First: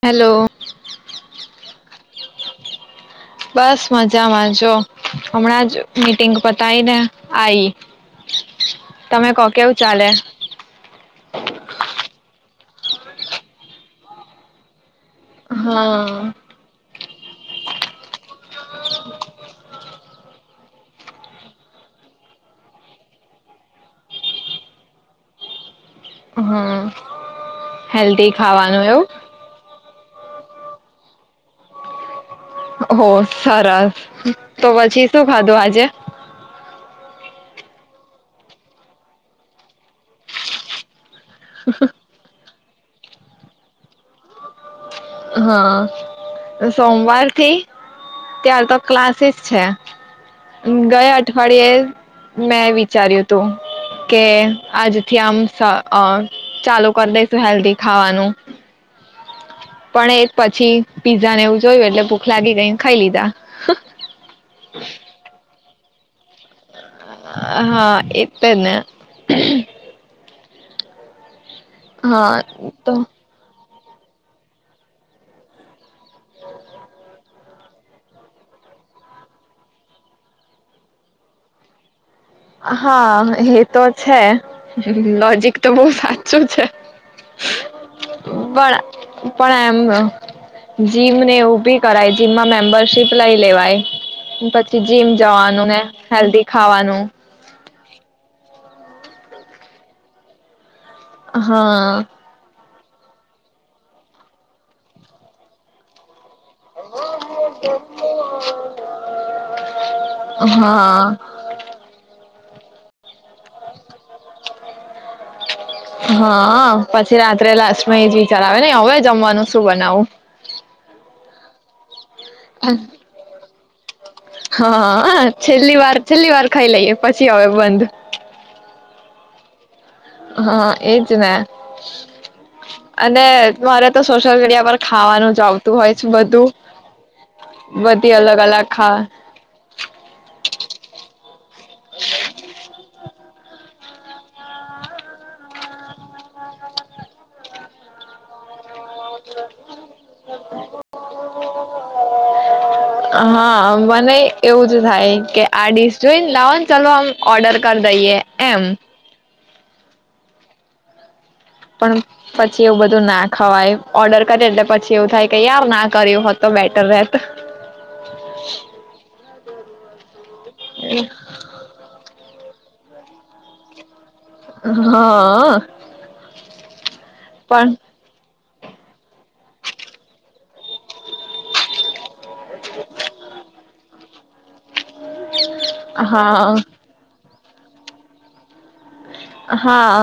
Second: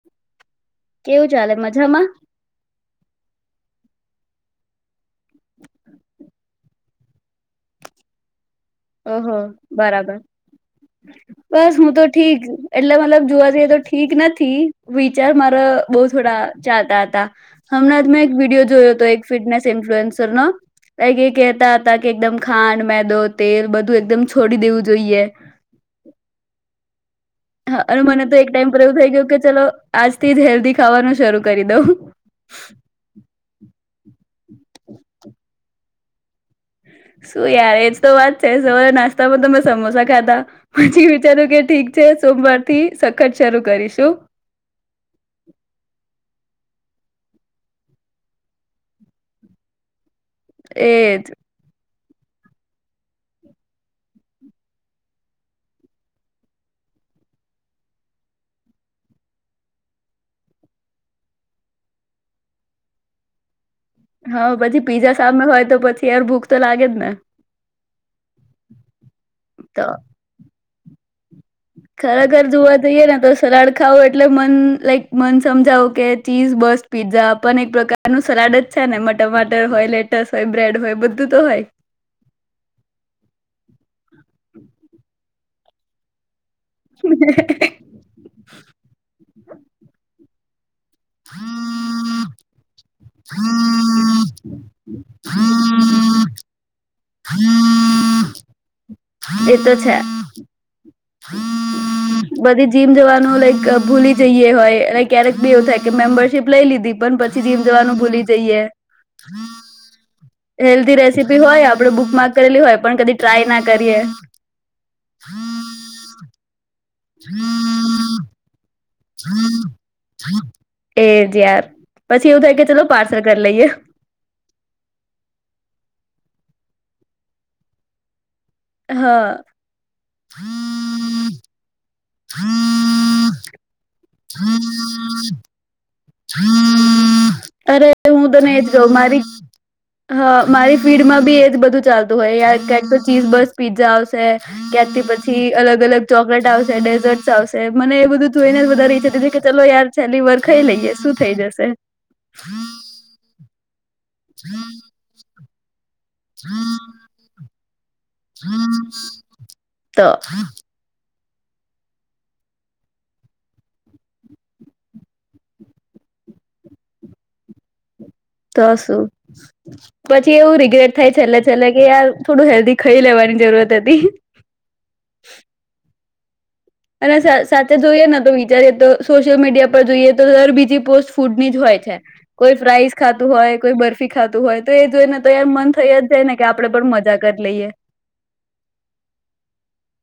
Hello. કેવું ચાલે મજામાં? બસ મજામાં જો હમણાં જ મીટિંગ પતાયને આઈ. ઓહ તમે હો કો કેવું ચાલે બરાબર. બસ હું તો ઠીક એટલે મતલબ જોવા જઈએ તો ઠીક નથી વી ચાર મારા બઉુ હા થોડા ચાલત હતા. હમણાં જ મેં એક વિડીયો જોયો હતો એક ફિટનેસ ઇન્ફલુએન્સર નો. એ કંઈક કહેતા હતા કે એકદમ ખાંડ મેદો તેલ બધું એકદમ છોડી દેવું જોઈએ. હા. હા અને મને તો એક ટાઈમ પર એવું થઇ ગયું કે ચલો આજથી જ હેલ્ધી ખાવાનું શરૂ કરી દઉં. હો સારા. તો પછી શું ખાધું આજે? શું યાર એજ તો વાત છે સવારે નાસ્તામાં તમે સમોસા ખાધા પછી વિચાર્યું કે ઠીક છે, સોમવાર થી સખત શરૂ કરીશું. અહ સોમવાર થી, ત્યાર તો ક્લાસીસ છે. અમ્મ ગયા એજ અઠવાડિયે મેં વિચાર્યું તુ, કે આજથી આમ ચાલુ કરી દઈશુ હેલ્ધી ખાવાનું. પણ એ જ પછી પીઝા ને એવુ જોયુ, એટલે ભૂખ લાગી ગઈને, ખાઈ લીધા. હા, પછી પીઝા સામે હોય તો પછી [unintelligible] ને હા, એ તને ખરા ઘર જોવા જઈએ, ને તો સારા ખાવુ એટલે મન લાઈક મન સમજાવું કે ચીઝ બસ પીઝ્ઝા પણ એક પ્રકાર ન સલાડ જ છે, ને ટમાટર હોય, લેટસ હોય બ્રેડ હોય, બધું તો હોય હા એ તો છે લોજિક તો બોહુ સાચુ છે પણ [unintelligible] પણ એમ જીમને, ઉભી કરાઈ જીમમા મેમ્બરશીપ લઈ લેવાય, પછી જીમ જવાનું ને હેલ્ધી ખાવાનું એત છે હા બધી જીમ જવાનુ, લાઈક ભૂલી જઈએ હોય ક્યારેક ભી એવું થાય કે મે્બર લઈ લીધી પછીમ જવાનું ભૂલી જઈએ હા હેલ્ધ રેસીપી હોય, આપડ બુક કરેલી હોય પણ કદી ટ્રાય ના કરીએ. હા. પછી રાત્રે લાસ્ટમાં એ જ વિચાર આવે ને હવે જમવાનું શું બનાવું? એજ યાર. પછી એવું થાય કે ચલો પાર્સલ કરી લઈએ. હા, છેલ્લી વાર છેલ્લી વાર ખાઈ લઈએ પછી અવે બંધ. હા. હા એજ ને. અને મારે ત સોશિયલ મીડિયા પર ખાવાનું જ આવતું હોય છે બધું અરે બધી હું અલગ તને એજ અલગ કવ મારી ખા હા મારી ફીડમાં ભી એજ બધું ચાલતું હોય ય કક તો ચીઝ બસ પીઝા છે ત્યાંથી પછી અલગ અલગ ચોકલેટ આવશે ડેઝર્ટ આવશે મને એ બધું જોઈને [unintelligible] ચલો યાર છેલ્લી વાર ખઈ લઈએે. હા મને એવું જ થાય કે આડી જોઈ તો લાવન શું ચાલો હમ ઓર્ડર કર દઈએ એમ તો પણ પછી એવું બધું ના ખવાય ઓર્ડર કરે એટલે પછી એવું થાય કે યાર ના કર્યું હો તો બેટર રહેત તો શું. પછી એવું રિગ્રેટ થાય છેલ્લે છેલ્લે કે યાર થોડું હેલ્ધી ખાઈ લેવાની જરૂરત હતી હા અ અ અને સા સાથે જોઈએને દૂઈ જયારે તો સોશિયલ મીડિયા પર જોઈએ તો દર બીજી પોસ્ટ ફૂડ ની જ હોય છે. કોઈ ફ્રાઈસ ખાતું હોય, કોઈ બર્ફ શીખાતું હોય તો એ જોઈ ને તો યાર મન થઈ જાય ને, કે હા આપણેે પણ મજા કરી લઈએ હા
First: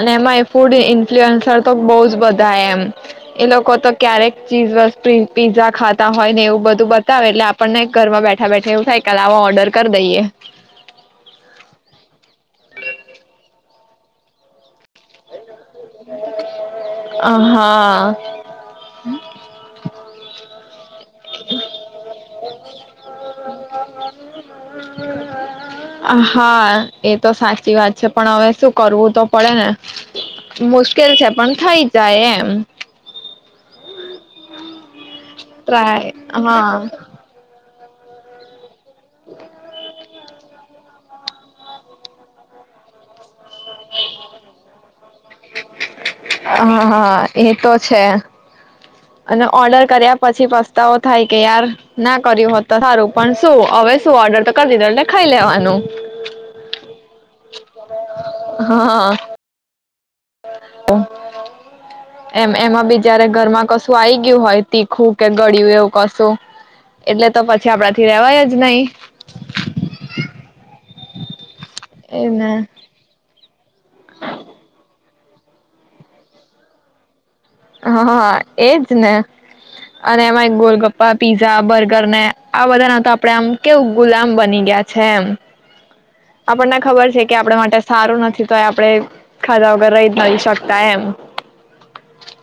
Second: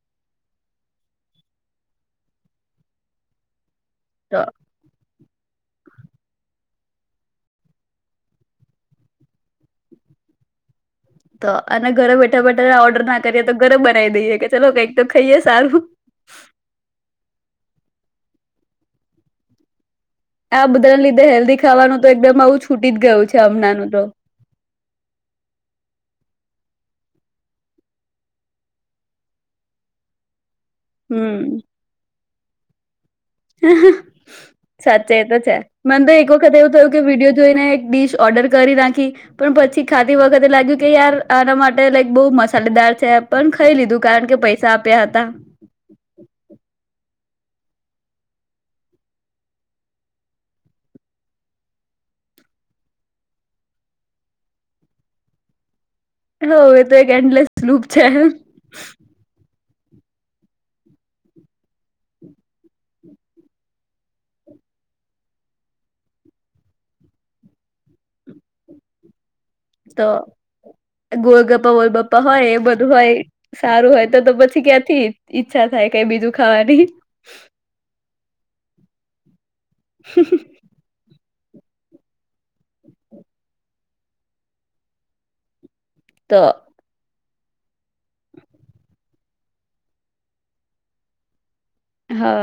અને એમાં એ ફૂડ ઇન્ફ્લુઅન્સર તો બહુ જ બધા એમ. એ લોકો તો ક્યારેક ચીઝ સ્પિ પીઝા ખાતા હોય ને એવું બધું બતાવે, એટલે આપણને ઘરમાં બેઠા બેઠા એવું થાય કે લાવો ઓર્ડર કરી દઈએ. તો અને ઘરે બેઠા બેઠા ઓર્ડર ના કરીએ તો, ઘરે બનાવી દઈએે. કે ચલો કઈક અ હા આ બધાને લીધે હેલ્ધી ખાવાનું તો એકદમ આવું છૂટી જ ગયું છે હમણાંનું તો. હા એ તો સાચી વાત છે. પણ હવે શું કરવું તો પડે ને. મુશ્કેલ છે. પણ થઈ જાય એમ. અ કચ હી હી સાચે એ તો છે. મને ટ્રાય તો એક વખત હા એવું થયું કે વિડીયો જોઈને ડિશ ઓર્ડર કરી ના ખી પણ પછી ખા તી વખતે લાગ્યું કે યાર આના માટે લાઈક બહુ મસાલેદાર છે. પણ ખાઈ લીધું, કારણ કે પૈસા આપ્યા હતા. હા હા એતો છે. અને ઓર્ડર કર્યા પછી પસ્તાવો થાય કે યાર ના કર્યું હો તો સારું પણ શું, હવે શું, ઓર્ડર તો કરી દીધો એટલે ખાઈ લેવાનું. હ એવ તો એક એન્ડલેસ લુક છે. હા એમ એમાં બીચારે ઘરમાં કશું આ ગયું હોય. તીખું કે, ગળિયું એવું કશું. એટલે તો પછી આપડાથી રેવાય જ નય તો ગોલગપ્પા વોલગપ્પા હોય, એને એ બધું હોય સારું હોય તો તો પછી ક્યાંથી ઈચ્છા થાય કઈ બીજું ખાવાની. હા, હા, એજને અને એમાં એ ગોલગપ્પા પીઝા, બર્ગર ને આ બધા ના તો આપડે આમ કેવું, ગુલામ બની ગયા છે, એમ. તો આપણને ખબર છે. કે આપડા માટે સારું નથી, તો એ આપડે ખાધા વગર રહીજ નથી શકતા, એમ. હા,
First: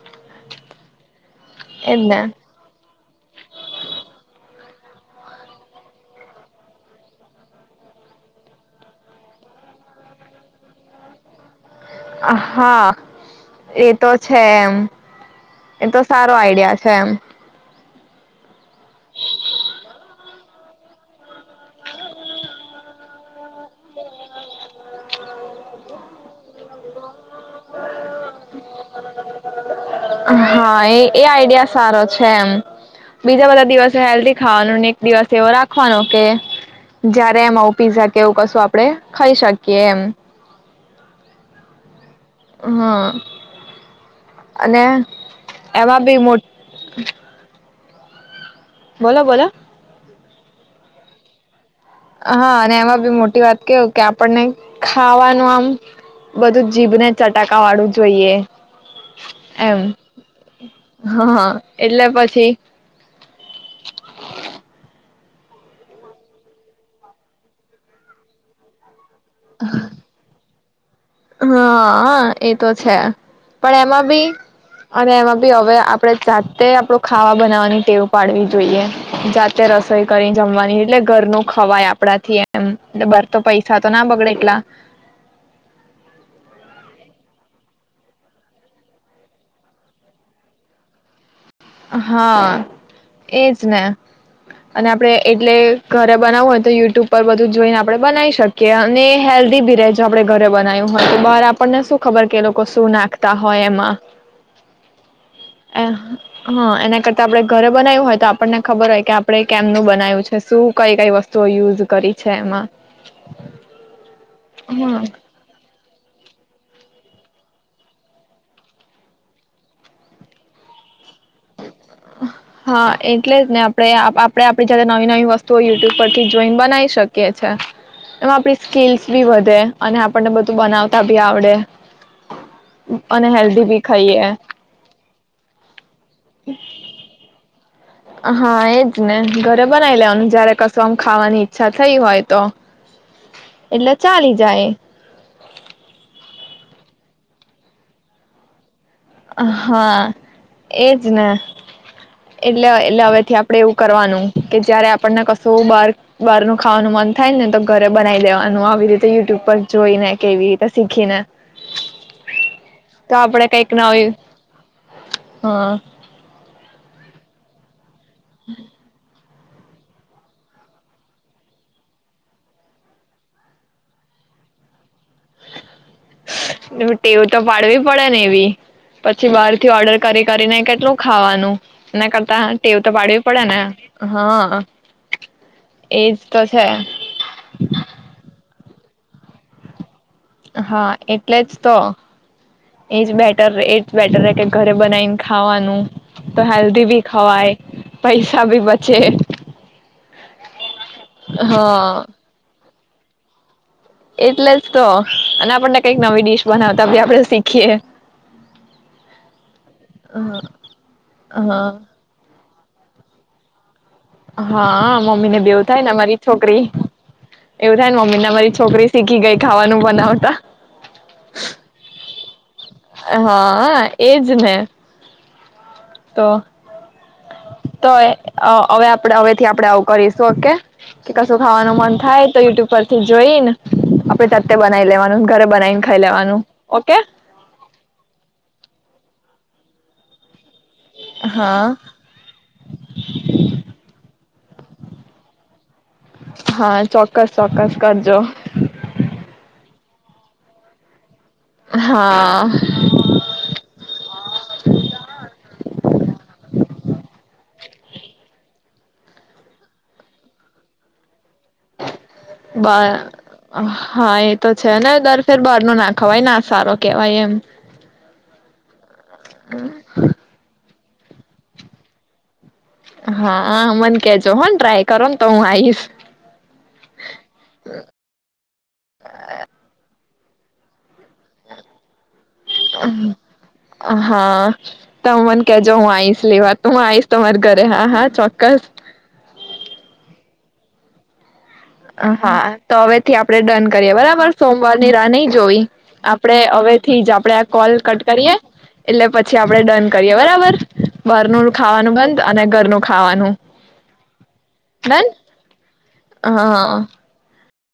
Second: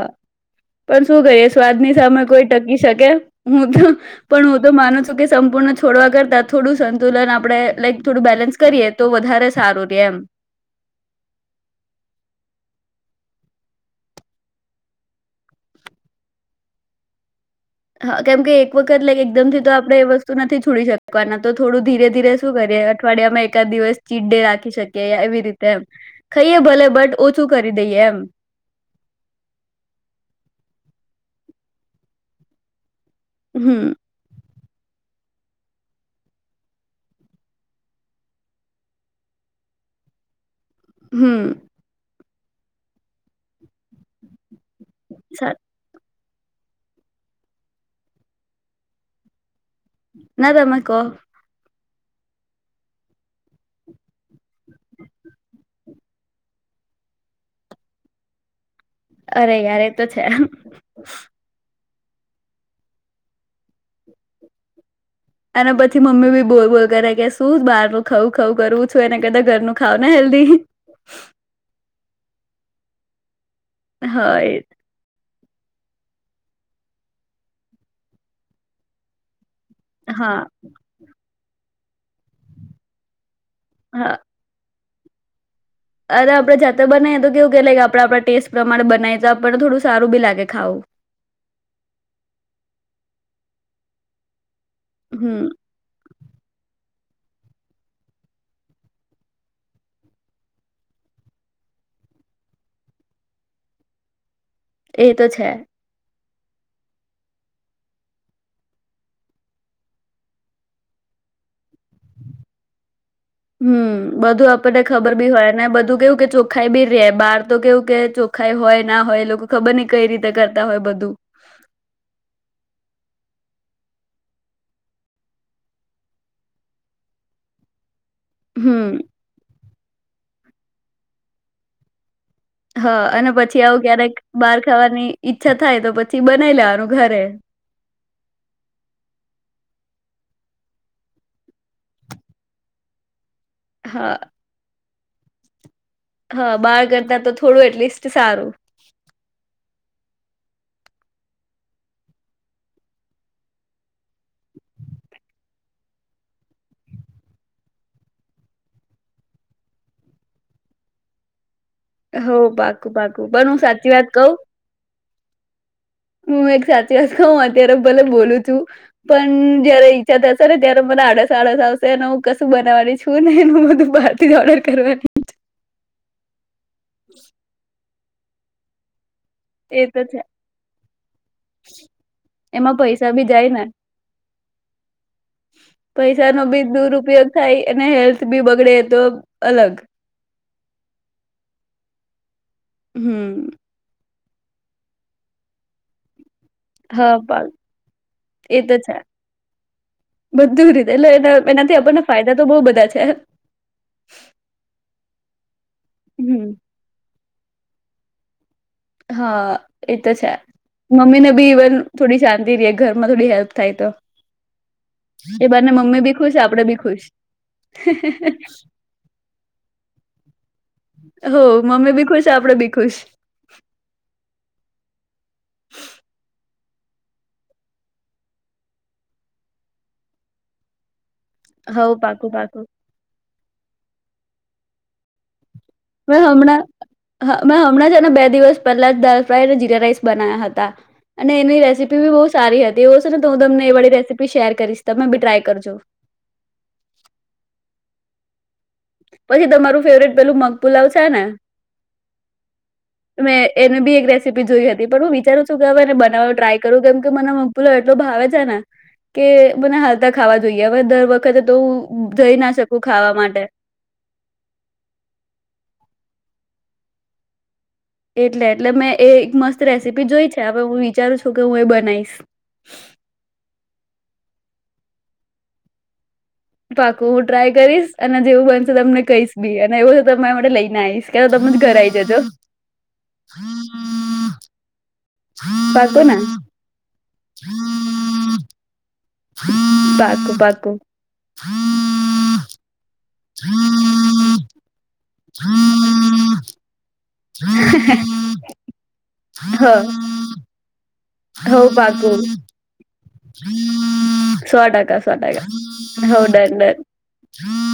પણ શું કરીએ સ્વાદ ની એજ સામે ને કોઈ ટકી શકે? હું તો પણ હું તો માનું છું કે સંપૂર્ણ છોડવા કરતા, થોડું સંતુલન આપડે લાઈક થોડું બેલેન્સ કરીએ, તો વધારે સારું રે એમ હા, એતો છે, એમ. એતો સારો આઈડિયા છે, એમ. હા, કેમકે એક વખત લક એકદમ થી તો આપડે એ વસ્તુ નથી છોડી શકવાના, તો થોડું ધીરે ધીરે શું કરીએ, અઠવાડિયા માં એકાદ દિવસ ચીટ ડે રાખી શકીએ, એવી રીતે એમ. ખાઈએ ભલે બટ ઓછું કરી દઈએ એમ હા એ એ આઈડિયા સારો છે, એમ. બીજા બધા હમ દિવસે હેલ્ધી ખાવાનું ને એક દિવસ એવો રાખવાનો કે જયારે એમ આવું પીઝા કે એવું કશું આપડે ખાઈ શકીએ એમ હમ હા અને સા એમાં બી મોટી બોલો બોલો ના તમે કો હા અને એમાં બી મોટી વાત કેવું કે આપણને ખાવાનું આમ બધું જીભને ચટાકા વાળું જોઈએ અરે એમ યાર એ તો છે હા હ એટલે પછી અને પછી મમ્મી બી બોલ બોલ કરે કે શું બહાર ન ખવું ખઉું કરવું છો એના કરતા ઘરનું ખાાવ ને હેલ્ધી હા એતો છે પણ એમાં બી હા એ અને એમાં હવે આપડણે જાતે આપડુ ખાવાનુ બનાવવાની ટેવ પાડવી જોઈએ જાતે રસોઈ કરી હા જમવાની એટલે ઘરનું ખવાય આપણા થી એમ તો પૈસા તો ના હા બગડે એટલા. અરે આપણે જાતે બનાવીએ તો કેવું કેલા કે આપણે આપણા ટેસ્ટ પ્રમાણે બનાવી તો આપણને થોડું સારું બી લાગે ખાવું. હા એજ ને. અને આપડે હમ એટલે ઘરે બનાવું હોય તો યુટ્યુબ ઉપર બધું જોઈને આપડણે બનાવી શકીએ અને હેલ્ધી ભી રજ આપણે ઘરે બનાવ્યું હોય તો બહાર આપણને શું ખબર કે એ લોકો શું નાખતા હોય એમાં. એ તો છે. હા એના કરતા આપણે ઘરે બનાવ્યું હોય તો આપણને ખબર હોય કે આપણે કેમનું બનાવ્યું છે, શું કઈ કઈ વસ્તુઓ યુઝ કરી છે એમાં. હમ્મ, બધું આપણને હા ખબર બી હોય ને બધું કે કે ચોખાઈ બી રે બહાર તો કેવું કે ચોખાઈ હોય ના હોય લોકો ખબર નઈ કઈ રીતે કરતા હોય બધું. હા એટલે જ ને આપણે આપણેે આપડી જા નવી નવી વસ્તુઓ યુટ્યુબ પરથી જોઈને બનાવી શકીએ છે. એમાં આપડી હમ સ્કીલ્સ બી વધે અને આપણને બધ તું બનાવતા ભી આવડે. હા અને પછી હેલ્ધી બી આવું ક્યારેક ખાઈએ બહાર ખાવાની ઈચ્છ થાય તો પછ હા એજ ને ઘરે બનાય લેવ જયારે કશું આમ ખાવાની ઈચ્છા થઈ હોય તો. એટલે હા ચાલી જાય. હા બાર કરતા તો થોડું એટલીસ્ટ સારું. હા, એજ ને એટલે એટલે હવે થી આપડે એવું કરવાનું કે જયારે આપણને કશું બાર બહાર ન ખાવાનું મન થાય ને તો ઘરે બનાવી દેવાનું આવી રીતે યુટ્યુબ પર જોઈને કે એવી રીતે શીખીને. હો બાકું તો બાકું આપડે બન કર કઈક સાચી વાત નવી કવ? હા. હું એક સાચી વાત કઉ અત્યારે? ભલે બોલું છું પણ જયારે ઈજ્છા થશે ને ત્યારે મને આળસ આળસ આવશે અને હું કશું બનાવાની છું ને બધું બહાર થી જ ઓર્ડર કરવાની. ટેવું તો પાડવી પડે ને એવી. પછી બહાર થી એ ઓર્ડર તો છે કરી કરીને કેટલું ખાવાનું એના કરતા ટેવ એમાં તો પૈસા પાડવી બી પડે જાય ને. હા, એજ પૈસા તો નો બી છે. દુરપયોગ થાય અને હેલ્થ બી બગડે એ તો અલગ. હા એટલે જ તો એજ હમ બેટર રે એટરરે. કે ઘરે બનાવીને ખાવાનું. તો હેલ્ધી બી હા પાલ, ખવાય પૈસા એ બી તો છે. બચે બધું રીતે એટલે એનાથી હા આપણને ફાયદા તો બહુ બધા છે. એટલે જ તો અને આપણને કઈક નવી હમ ડીશ બનાવતા બી આપડે શીખ ખે. હા એ તો છે મમ્મીને બી ઇવન હા થોડી ધીરે ઘરમાં થોડી હેલ્પ થાય તો હા મમ્મી ને એ બેવું બાને થાય ને મમ્મી બી અમારી ખુશ આપડે છોકરી બી ખુશ એવું થાયને મમ્મી ને અમારી છોકરી શીખી ગઈ ખાવાનું બનાવતા હો મમ્મી બી ખુશ આપણે બી ખુશ હાય હા એજ ને. તો તોય હવે આપ હવેથી આપડે આવું કરીશું ઓકે. કે કશું ખાવાનું હવ મન પાકું થાય તો પાકું યુટ્યુબ પરથી જોઈ ને આપણે જાતે બનાઈ લેવાનુ ઘરે બનાને. મે હમણાં હ મેં હમણાં જ એના બે દિવસ પહેલા જ દ ફાયને જીરા રાઇસ બનાવ હતા. અને એની હા રેસીપી બી બહુ સારી હતી એવ છે ને તો હું તમને એ વાળી રેસીપી શેર કરીશ તમે બી ટ્રાય કરજો હા ચોક્કસ ચોક્કસ કરજો. પછી તમારું ફેવરેટ પેલું મગપુલાવ છે ને હા મેં એને બી એક રેસીપી જોઈ હતી પણ હું વિચારું છું કે હવેને બનાવા ટ્રાય કરું કેમ કે મને મમ્પુલો એટલો ભાવે છે ને કે મને હાલતા ખાવા જોઈએ હવે દર વખત વખતે તો હું જઈ ના શકું બા ખાવા માટે. હા એ તો છે ને દર ફેર બાર નો ના ખવાય ના સારો કેહેવાય એમ. એટલે એટલે મેં એ એક મસ્ત રેસીપી જોઈ છે હવે હું એ વિચારું છું કે હું એ બનાવીશ. હા હા મને કેજો હો ને ટ્રાય કરો ને તો હું આવીશ. પાકુ હું ટ્રાય કરીશ અને જેવું બનશે તમને કહીશ બી અને એવું તમારા માટે લઈને આઈશ. કે તમે જ ઘર આઈ જજો. તમ મને કેજો હું પાકું ને આઈશ લેવા હું આઈશ તમારી ઘરે હા હા ચોક્કસ. પાકું પાકું. હા. તો હવે થી આપડણે ડન કરીએ બરાબર સોમવાર ની રાહ નહી જોવી આપડે હવે થી જ આપ આપણેે કોલ કટ કરીએ એટલે પછી આપડે હ ડન કરીએ બરાબર? બારનું ખાવાનું બંધ અને ઘરનું ખા શો ટકા ડન શો ટકા. હા [unintelligible]